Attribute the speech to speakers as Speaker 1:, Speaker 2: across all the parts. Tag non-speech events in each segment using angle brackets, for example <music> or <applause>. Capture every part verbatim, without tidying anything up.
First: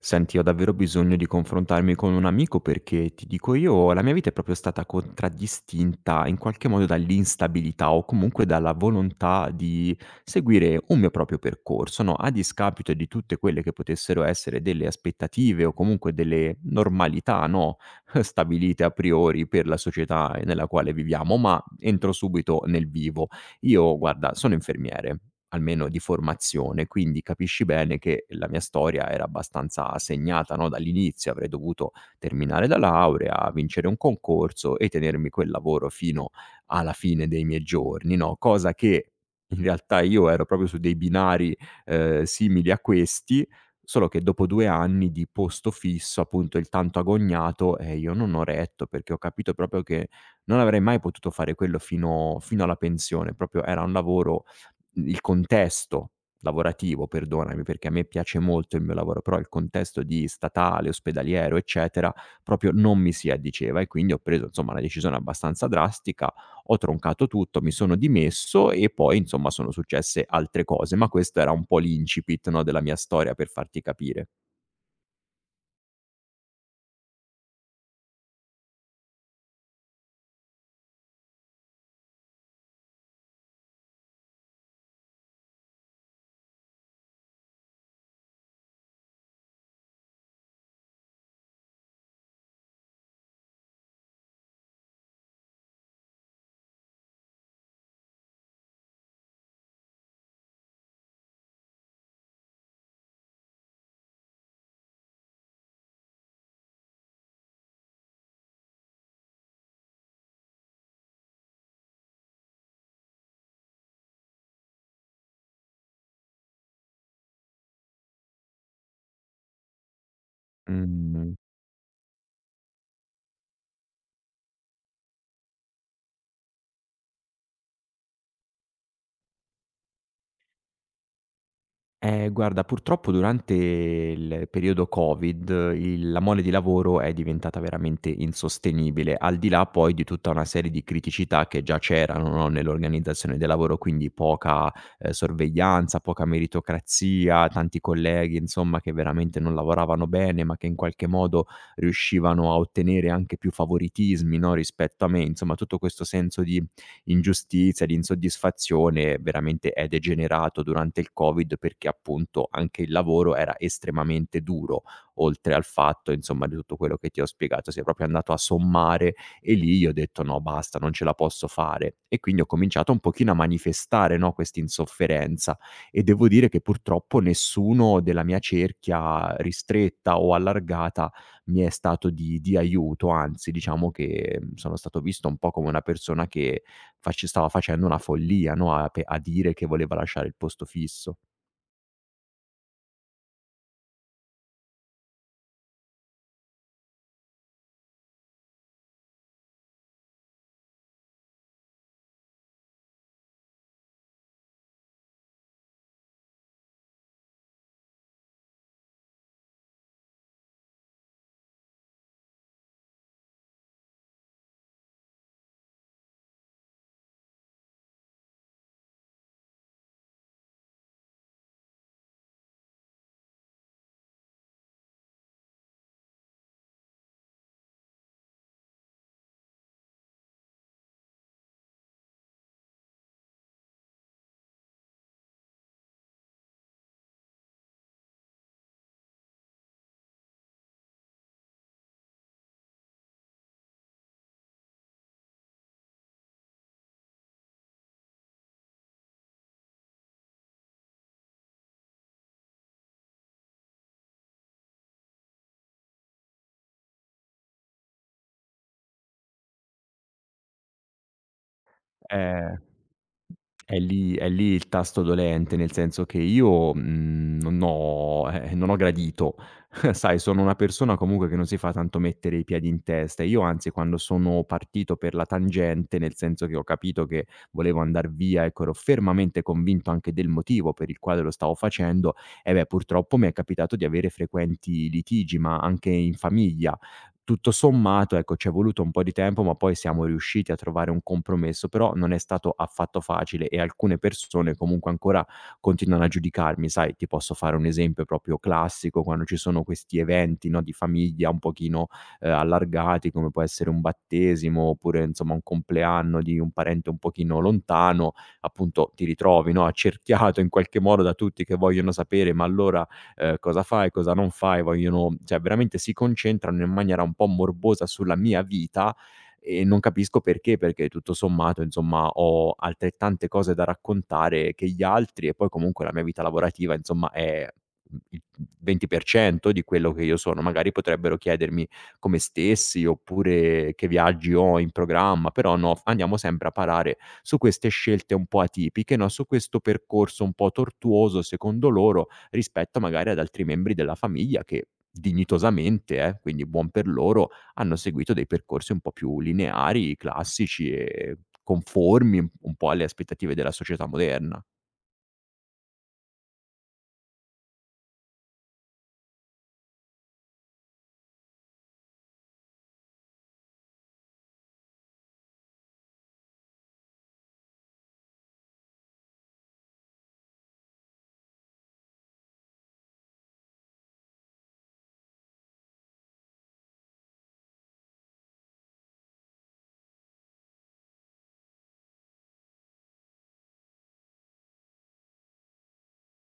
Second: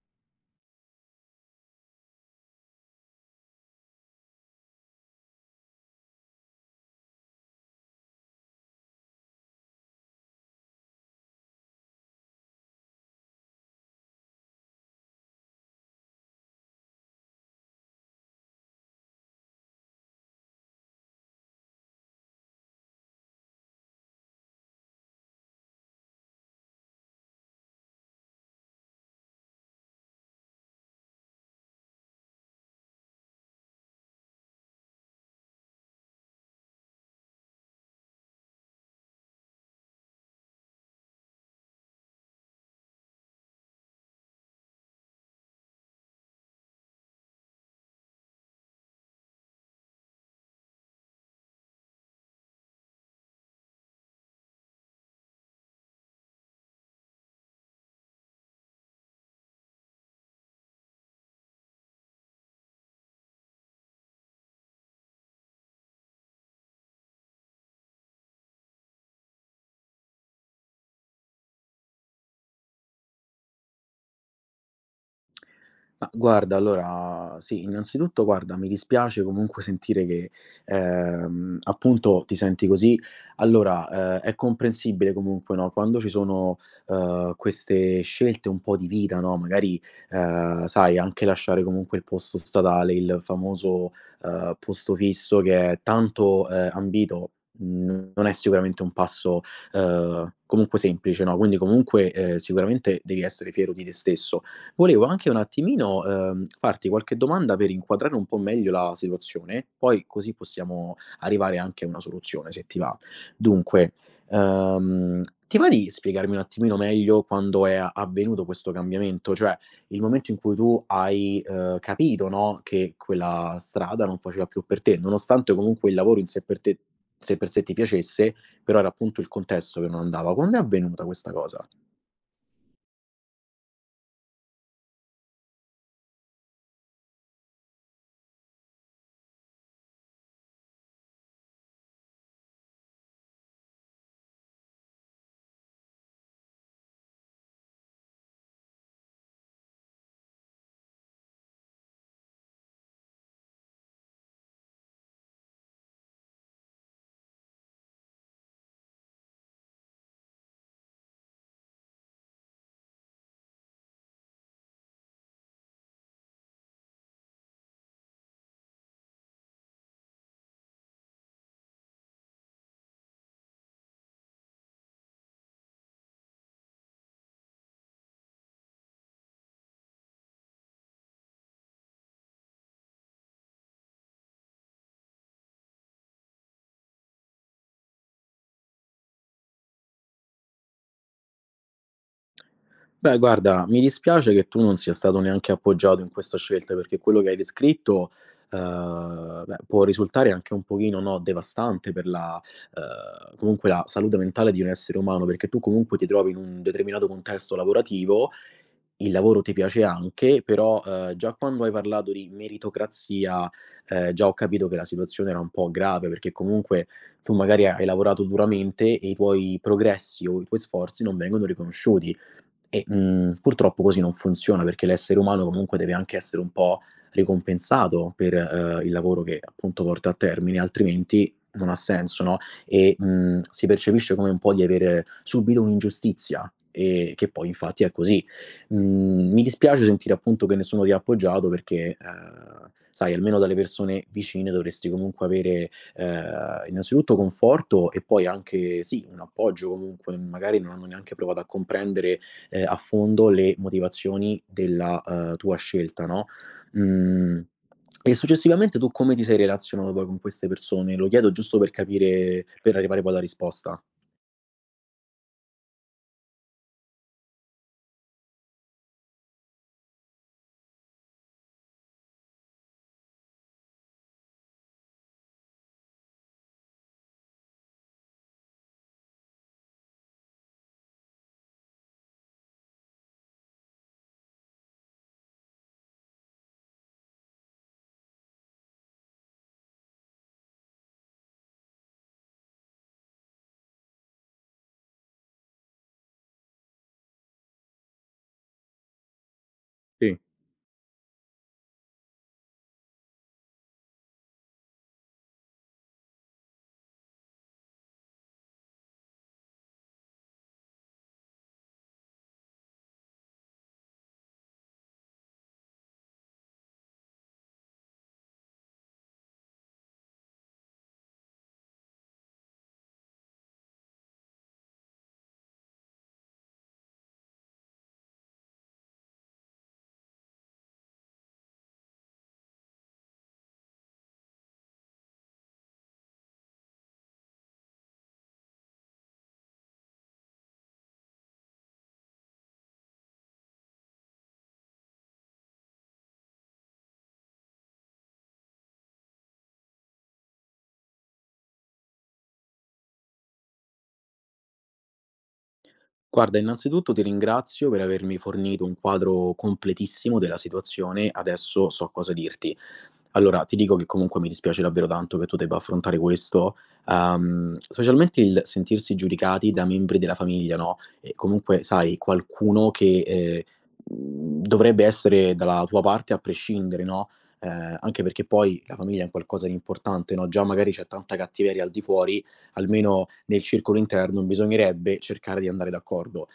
Speaker 1: Senti, ho davvero bisogno di confrontarmi con un amico perché ti dico io, la mia vita è proprio stata contraddistinta in qualche modo dall'instabilità o comunque dalla volontà di seguire un mio proprio percorso, no? A discapito di tutte quelle che potessero essere delle aspettative o comunque delle normalità, no? <laughs> Stabilite a priori per la società nella quale viviamo, ma entro subito nel vivo. Io guarda, sono infermiere, almeno di formazione, quindi capisci bene che la mia storia era abbastanza segnata, no, dall'inizio. Avrei dovuto terminare la laurea, vincere un concorso e tenermi quel lavoro fino alla fine dei miei giorni, no, cosa che in realtà io ero proprio su dei binari, ehm, simili a questi, solo che dopo due anni di posto fisso, appunto, il tanto agognato, eh, io non ho retto perché ho capito proprio che non avrei mai potuto fare quello fino fino alla pensione, proprio era un lavoro il contesto lavorativo, perdonami, perché a me piace molto il mio lavoro, però il contesto di statale, ospedaliero, eccetera, proprio non mi si addiceva e quindi ho preso insomma una decisione abbastanza drastica, ho troncato tutto, mi sono dimesso e poi insomma sono successe altre cose, ma questo era un po' l'incipit, no, della mia storia per farti capire.
Speaker 2: Ma guarda, allora sì, innanzitutto guarda, mi dispiace comunque sentire che, ehm, appunto ti senti così. Allora, ehm, è comprensibile comunque, no, quando ci sono, ehm, queste scelte un po' di vita, no, magari, ehm, sai, anche lasciare comunque il posto statale, il famoso, ehm, posto fisso che è tanto, ehm, ambito, mhmm, non è sicuramente un passo, ehm, comunque semplice, no, quindi comunque, ehm, sicuramente devi essere fiero di te stesso. Volevo anche un attimino, ehm, farti qualche domanda per inquadrare un po' meglio la situazione, poi così possiamo arrivare anche a una soluzione, se ti va. Dunque, ehm, ti va di spiegarmi un attimino meglio quando è a avvenuto questo cambiamento? Cioè, il momento in cui tu
Speaker 1: Mh.
Speaker 2: hai, ehm, capito, no, che quella strada non faceva più per te, nonostante comunque il lavoro in sé per te sé per sé ti piacesse, però era appunto il contesto che non andava. Quando è avvenuta questa cosa?
Speaker 1: Eh, guarda, purtroppo durante il periodo Covid il la mole di lavoro è diventata veramente insostenibile, al di là poi di tutta una serie di criticità che già c'erano, no, nell'organizzazione del lavoro, quindi poca, ehm, sorveglianza, poca meritocrazia, tanti colleghi insomma che veramente non lavoravano bene, ma che in qualche modo riuscivano a ottenere anche più favoritismi, no, rispetto a me. Insomma tutto questo senso di ingiustizia, di insoddisfazione veramente è degenerato durante il Covid perché appunto anche il lavoro era estremamente duro, oltre al fatto insomma di tutto quello che ti ho spiegato, si è proprio andato a sommare e lì io ho detto: "No basta, non ce la posso fare" e quindi ho cominciato un pochino a manifestare, no, quest'insofferenza e devo dire che purtroppo nessuno della mia cerchia ristretta o allargata mi è stato di di aiuto, anzi diciamo che mm, sono stato visto un po' come una persona che Fac stava facendo una follia, no, a pe a dire che voleva lasciare il posto fisso.
Speaker 2: Beh, guarda, mi dispiace che tu non sia stato neanche appoggiato in questa scelta, perché quello che hai descritto, ehm, beh, può risultare anche un pochino, no, devastante per la ehm, comunque la salute mentale di un essere umano, perché tu comunque ti trovi in un determinato contesto lavorativo, il lavoro ti piace anche, però, ehm, già quando hai parlato di meritocrazia, ehm, già ho capito che la situazione era un po' grave, perché comunque tu magari hai lavorato duramente e i tuoi progressi o i tuoi sforzi non vengono riconosciuti. E, mhmm, purtroppo così non funziona, perché l'essere umano comunque deve anche essere un po' ricompensato per, uhm, il lavoro che appunto porta a termine, altrimenti non ha senso, no, e, mhmm, si percepisce come un po' di avere subito un'ingiustizia, ehm, che poi infatti è così. Mhmm, mi dispiace sentire appunto che nessuno ti ha appoggiato perché, uhm, sai almeno dalle persone vicine dovresti comunque avere, uhm, innanzitutto conforto e poi anche sì, un appoggio comunque, magari non hanno neanche provato a comprendere ehm, a fondo le motivazioni della, uhm, tua scelta, no, mhmm, e successivamente tu come ti sei relazionato poi con queste persone? Lo chiedo giusto per capire
Speaker 1: Eh,
Speaker 2: per arrivare poi alla
Speaker 1: è
Speaker 2: risposta.
Speaker 1: lì è lì il tasto dolente, nel senso che io, mhmm, non ho eh, non ho gradito. <laughs> Sai, sono una persona comunque che non si fa tanto mettere i piedi in testa e io anzi quando sono partito per la tangente, nel senso che ho capito che volevo andar via, ecco, ero fermamente convinto anche del motivo per il quale lo stavo facendo, eh beh, purtroppo mi è capitato di avere frequenti litigi, ma anche in famiglia. Tutto sommato, ecco, c'è voluto un po' di tempo, ma poi siamo riusciti a trovare un compromesso, però non è stato affatto facile e alcune persone comunque ancora continuano a giudicarmi. Sai, ti posso fare un esempio proprio classico, quando ci sono questi
Speaker 2: Sì.
Speaker 1: eventi, no, di famiglia un pochino, ehm, allargati, come può essere un battesimo, oppure insomma un compleanno di un parente un pochino lontano, appunto ti ritrovi, no, accerchiato in qualche modo da tutti che vogliono sapere: "Ma allora ehm, cosa fai, cosa non fai", vogliono, cioè veramente si concentrano in maniera un po' morbosa sulla mia vita e non capisco perché, perché tutto sommato insomma ho altrettante cose da raccontare che gli altri e poi comunque la mia vita lavorativa insomma è il venti per cento di quello che io sono. Magari potrebbero chiedermi come stessi oppure che viaggi ho in programma, però no, f andiamo sempre a parare su queste scelte un po' atipiche, no, su questo percorso un po' tortuoso secondo loro rispetto magari ad altri membri della famiglia che dignitosamente, eh, quindi buon per loro, hanno seguito dei percorsi un po' più lineari, classici e conformi un un po' alle aspettative della società moderna.
Speaker 2: Guarda, innanzitutto ti ringrazio per avermi fornito un quadro completissimo della situazione, adesso so cosa dirti. Allora, ti dico che comunque mi dispiace davvero tanto che tu debba affrontare questo, ehm, specialmente il sentirsi giudicati da membri della famiglia, no, e comunque sai qualcuno che, ehm, mhmm, dovrebbe essere dalla tua parte a prescindere, no, ehm, anche perché poi la famiglia è un qualcosa di importante, no, già magari c'è tanta cattiveria al di fuori, almeno nel circolo interno bisognerebbe cercare di andare d'accordo.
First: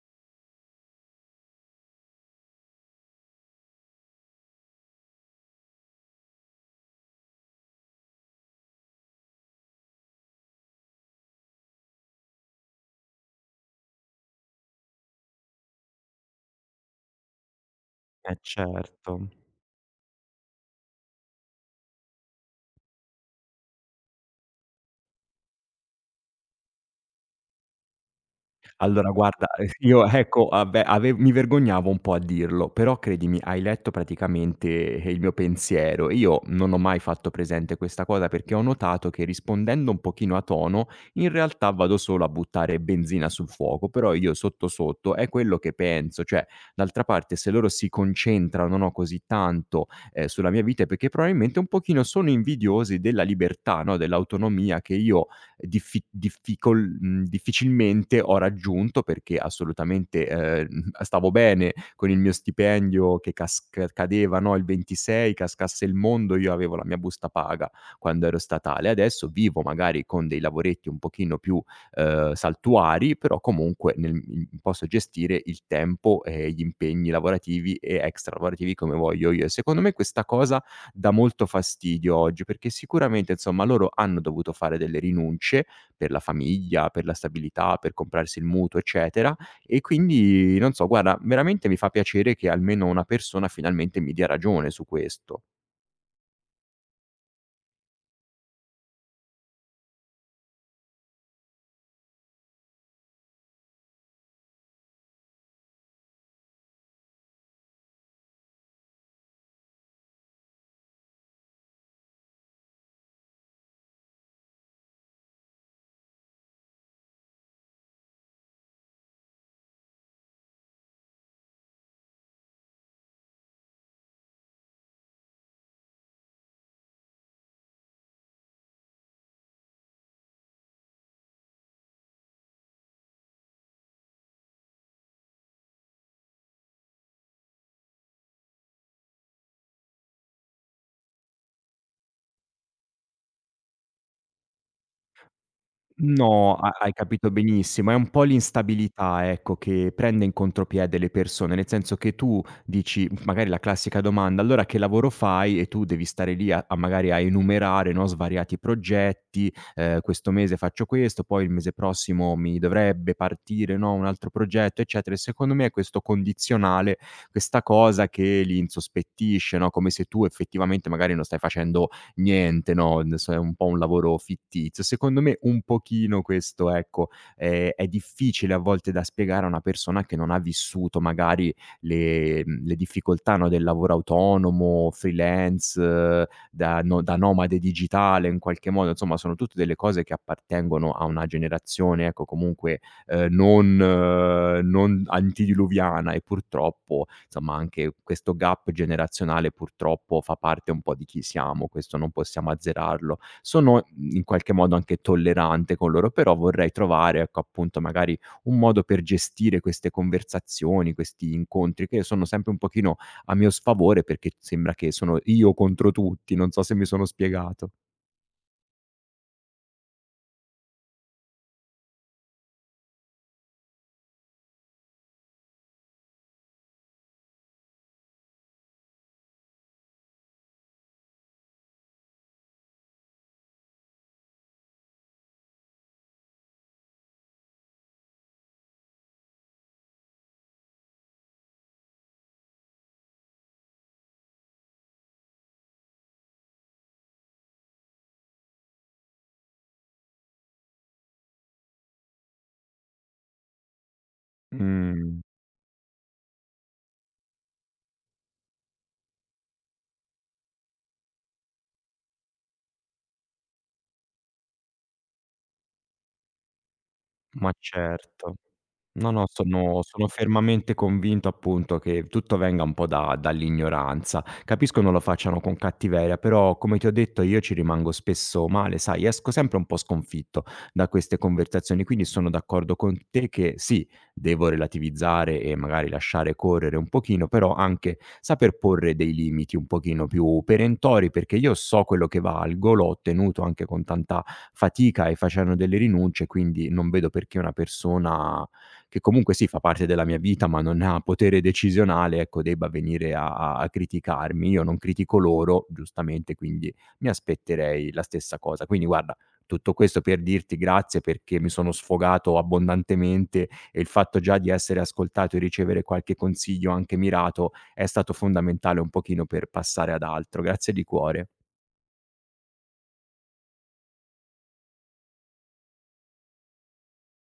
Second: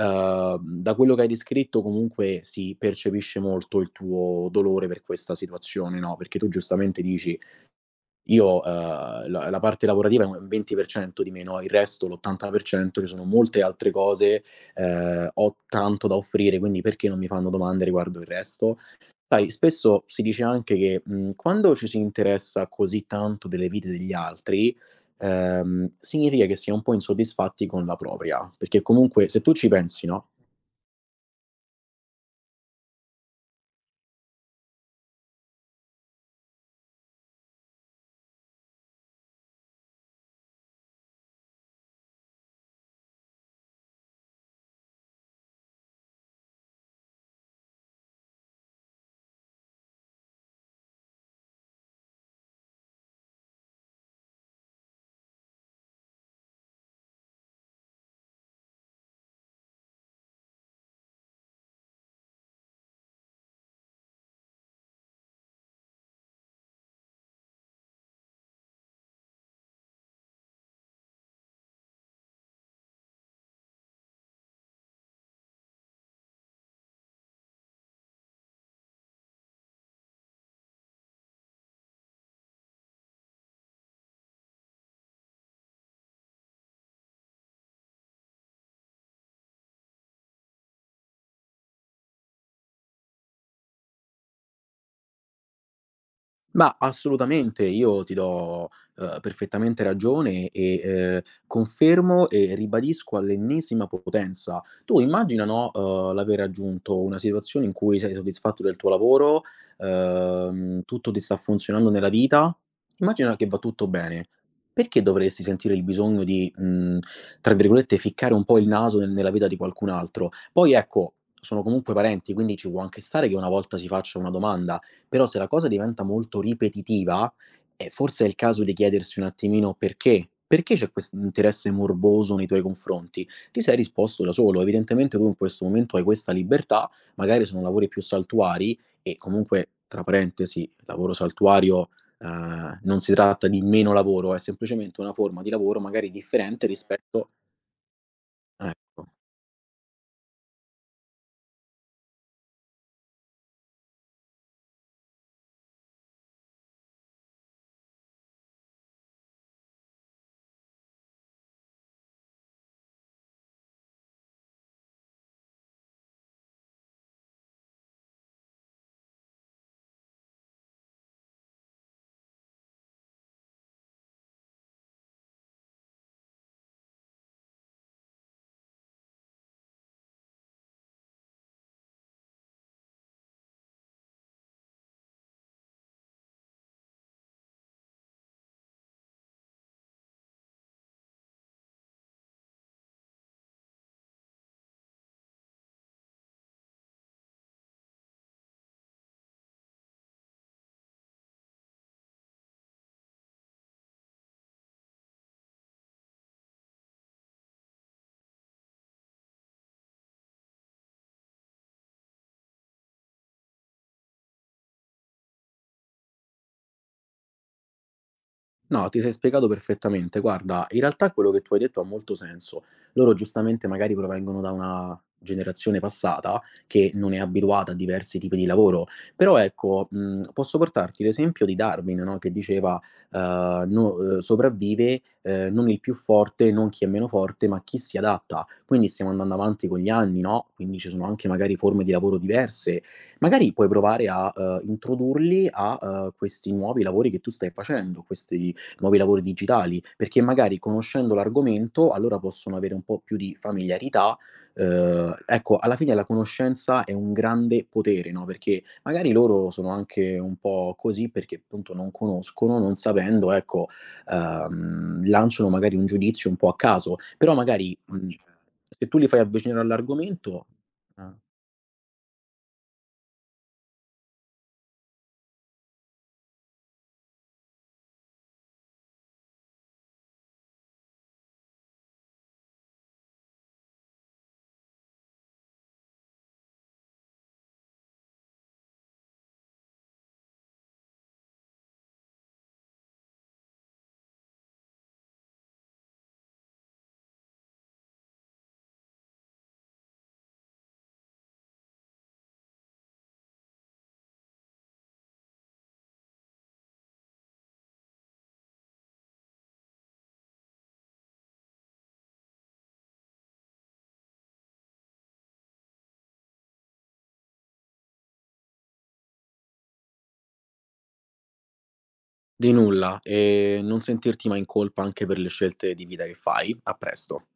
Speaker 2: Uhm, da quello che hai descritto comunque si percepisce molto il tuo dolore per questa situazione, no, perché tu giustamente dici: "Io, uhm, la la parte lavorativa è un venti per cento di me, no, il resto, l'ottanta per cento ci sono molte altre cose, ehm, ho tanto da offrire, quindi perché non mi fanno domande riguardo il
Speaker 1: Eh
Speaker 2: resto?"
Speaker 1: certo.
Speaker 2: Sai, spesso si dice anche che, mhmm, quando ci si interessa così tanto delle vite degli altri, ehm, significa che si è un po' insoddisfatti con la propria, perché
Speaker 1: Allora
Speaker 2: comunque se
Speaker 1: guarda,
Speaker 2: tu
Speaker 1: <laughs>
Speaker 2: ci
Speaker 1: ehm,
Speaker 2: pensi,
Speaker 1: io
Speaker 2: no.
Speaker 1: ecco, ah beh, ave mi vergognavo un po' a dirlo, però credimi, hai letto praticamente eh, il mio pensiero. Io non ho mai fatto presente questa cosa perché ho notato che rispondendo un pochino a tono, in realtà vado solo a buttare benzina sul fuoco, però io sotto, sotto è quello che penso. Cioè, d'altra parte se loro si concentrano, no, così tanto, ehm, sulla mia vita è perché probabilmente un pochino sono invidiosi della libertà, no, dell'autonomia che io diffi difficol mhmm, difficilmente ho raggiunto perché assolutamente, ehm, <laughs> stavo bene con il mio stipendio che casc cadeva, no, il ventisei, cascasse il mondo, io avevo la mia busta paga quando ero statale. Adesso vivo magari con dei lavoretti un pochino più, ehm, saltuari, però comunque nel mhmm, posso gestire il tempo e gli impegni lavorativi e extra lavorativi come voglio io. E secondo me questa cosa dà molto fastidio oggi, perché sicuramente insomma loro hanno dovuto fare delle rinunce per la famiglia, per la stabilità, per comprarsi il mutuo, eccetera, e quindi non so, guarda, veramente mi fa piacere che almeno una persona finalmente mi dia ragione su questo.
Speaker 2: Ma assolutamente, io ti do, uhm, perfettamente ragione e, ehm, confermo e ribadisco all'ennesima potenza. Tu immagina, no, uhm, l'aver raggiunto una situazione in cui sei soddisfatto del tuo lavoro, uhm, tutto ti sta funzionando nella vita, immagina che va tutto bene. Perché dovresti sentire il bisogno di, mhmm, tra virgolette, "ficcare un po' il naso" nel nella vita di qualcun altro? Poi ecco, sono comunque parenti, quindi ci può anche stare che una volta si faccia una domanda, però se la cosa diventa molto ripetitiva, eh, forse è il caso di chiedersi un attimino perché. Perché c'è questo interesse morboso nei tuoi confronti? Ti sei risposto da solo. Evidentemente tu in questo momento hai questa libertà, magari sono lavori più saltuari e comunque, tra parentesi, lavoro saltuario, ehm, non si tratta di meno lavoro, è semplicemente una forma di lavoro magari
Speaker 1: No,
Speaker 2: differente
Speaker 1: ha hai
Speaker 2: rispetto
Speaker 1: capito benissimo. È un po'
Speaker 2: ecco.
Speaker 1: l'instabilità, ecco, che prende in contropiede le persone, nel senso che tu dici magari la classica domanda: "Allora che lavoro fai?" E tu devi stare lì a a magari a enumerare, no, svariati progetti, ehm: "Questo mese faccio questo, poi il mese prossimo mi dovrebbe partire, no, un altro progetto", eccetera. E secondo me è questo condizionale, questa cosa che li insospettisce, no, come se tu effettivamente magari non stai facendo niente, no, n so è un po' un lavoro fittizio. Secondo me un pochino questo, ecco, ehm, è difficile a volte da spiegare a una persona che non ha vissuto magari le mhmm, le difficoltà, no, del lavoro autonomo, freelance, eh, da no da nomade digitale in qualche modo, insomma sono tutte delle cose che appartengono a una generazione, ecco, comunque, ehm, non eh, non antediluviana e purtroppo insomma, anche questo gap generazionale purtroppo fa parte un po' di chi siamo, questo non possiamo azzerarlo. Sono mhmm, in qualche modo anche tollerante con loro, però vorrei trovare, ecco, appunto, magari un modo per gestire queste conversazioni, questi incontri che sono sempre un pochino a mio sfavore perché sembra che sono io contro tutti, non so se mi sono spiegato.
Speaker 2: No, ti sei spiegato perfettamente. Guarda, in realtà quello che tu hai detto ha molto senso. Loro giustamente magari provengono da una generazione passata che non è abituata a diversi tipi di lavoro, però ecco, mhmm, posso portarti l'esempio di Darwin, no, che diceva, ehm, no ehm, sopravvive, ehm, non il più forte, non chi è meno forte, ma chi si adatta. Quindi stiamo andando avanti con gli anni, no, quindi ci sono anche magari forme di lavoro diverse. Magari puoi provare a, ehm, introdurli a, ehm, questi nuovi lavori che tu stai facendo, questi nuovi lavori digitali, perché magari conoscendo l'argomento allora possono avere un po' più di familiarità. Uhm,
Speaker 1: Mh.
Speaker 2: ecco, alla fine la conoscenza è un grande potere, no, perché magari loro sono anche un po' così perché appunto non conoscono, non sapendo, ecco, uhm, lanciano magari un giudizio un po' a caso, però
Speaker 1: Mh, ma
Speaker 2: magari, mhmm,
Speaker 1: certo.
Speaker 2: se tu li
Speaker 1: No,
Speaker 2: fai
Speaker 1: no,
Speaker 2: avvicinare
Speaker 1: sono sono
Speaker 2: all'argomento
Speaker 1: fermamente
Speaker 2: ah.
Speaker 1: convinto appunto che tutto venga un po' da dall'ignoranza. Capisco non lo facciano con cattiveria, però come ti ho detto io ci rimango spesso male, sai, esco sempre un po' sconfitto da queste conversazioni, quindi sono d'accordo con te che sì, devo relativizzare e magari lasciare correre un pochino, però anche saper porre dei limiti un pochino più perentori, perché io so quello che valgo, l'ho ottenuto anche con tanta fatica e facendo delle rinunce, quindi non vedo perché una persona che comunque sì, fa parte della mia vita, ma non ha potere decisionale, ecco, debba venire a a a criticarmi. Io non critico loro, giustamente, quindi mi aspetterei la stessa cosa. Quindi guarda, tutto questo per dirti grazie perché mi sono sfogato abbondantemente e il fatto già di essere ascoltato e ricevere qualche consiglio anche mirato è stato fondamentale un pochino per passare ad altro. Grazie di cuore.
Speaker 2: Di nulla, e non sentirti mai in colpa anche per le scelte di vita che fai. A presto.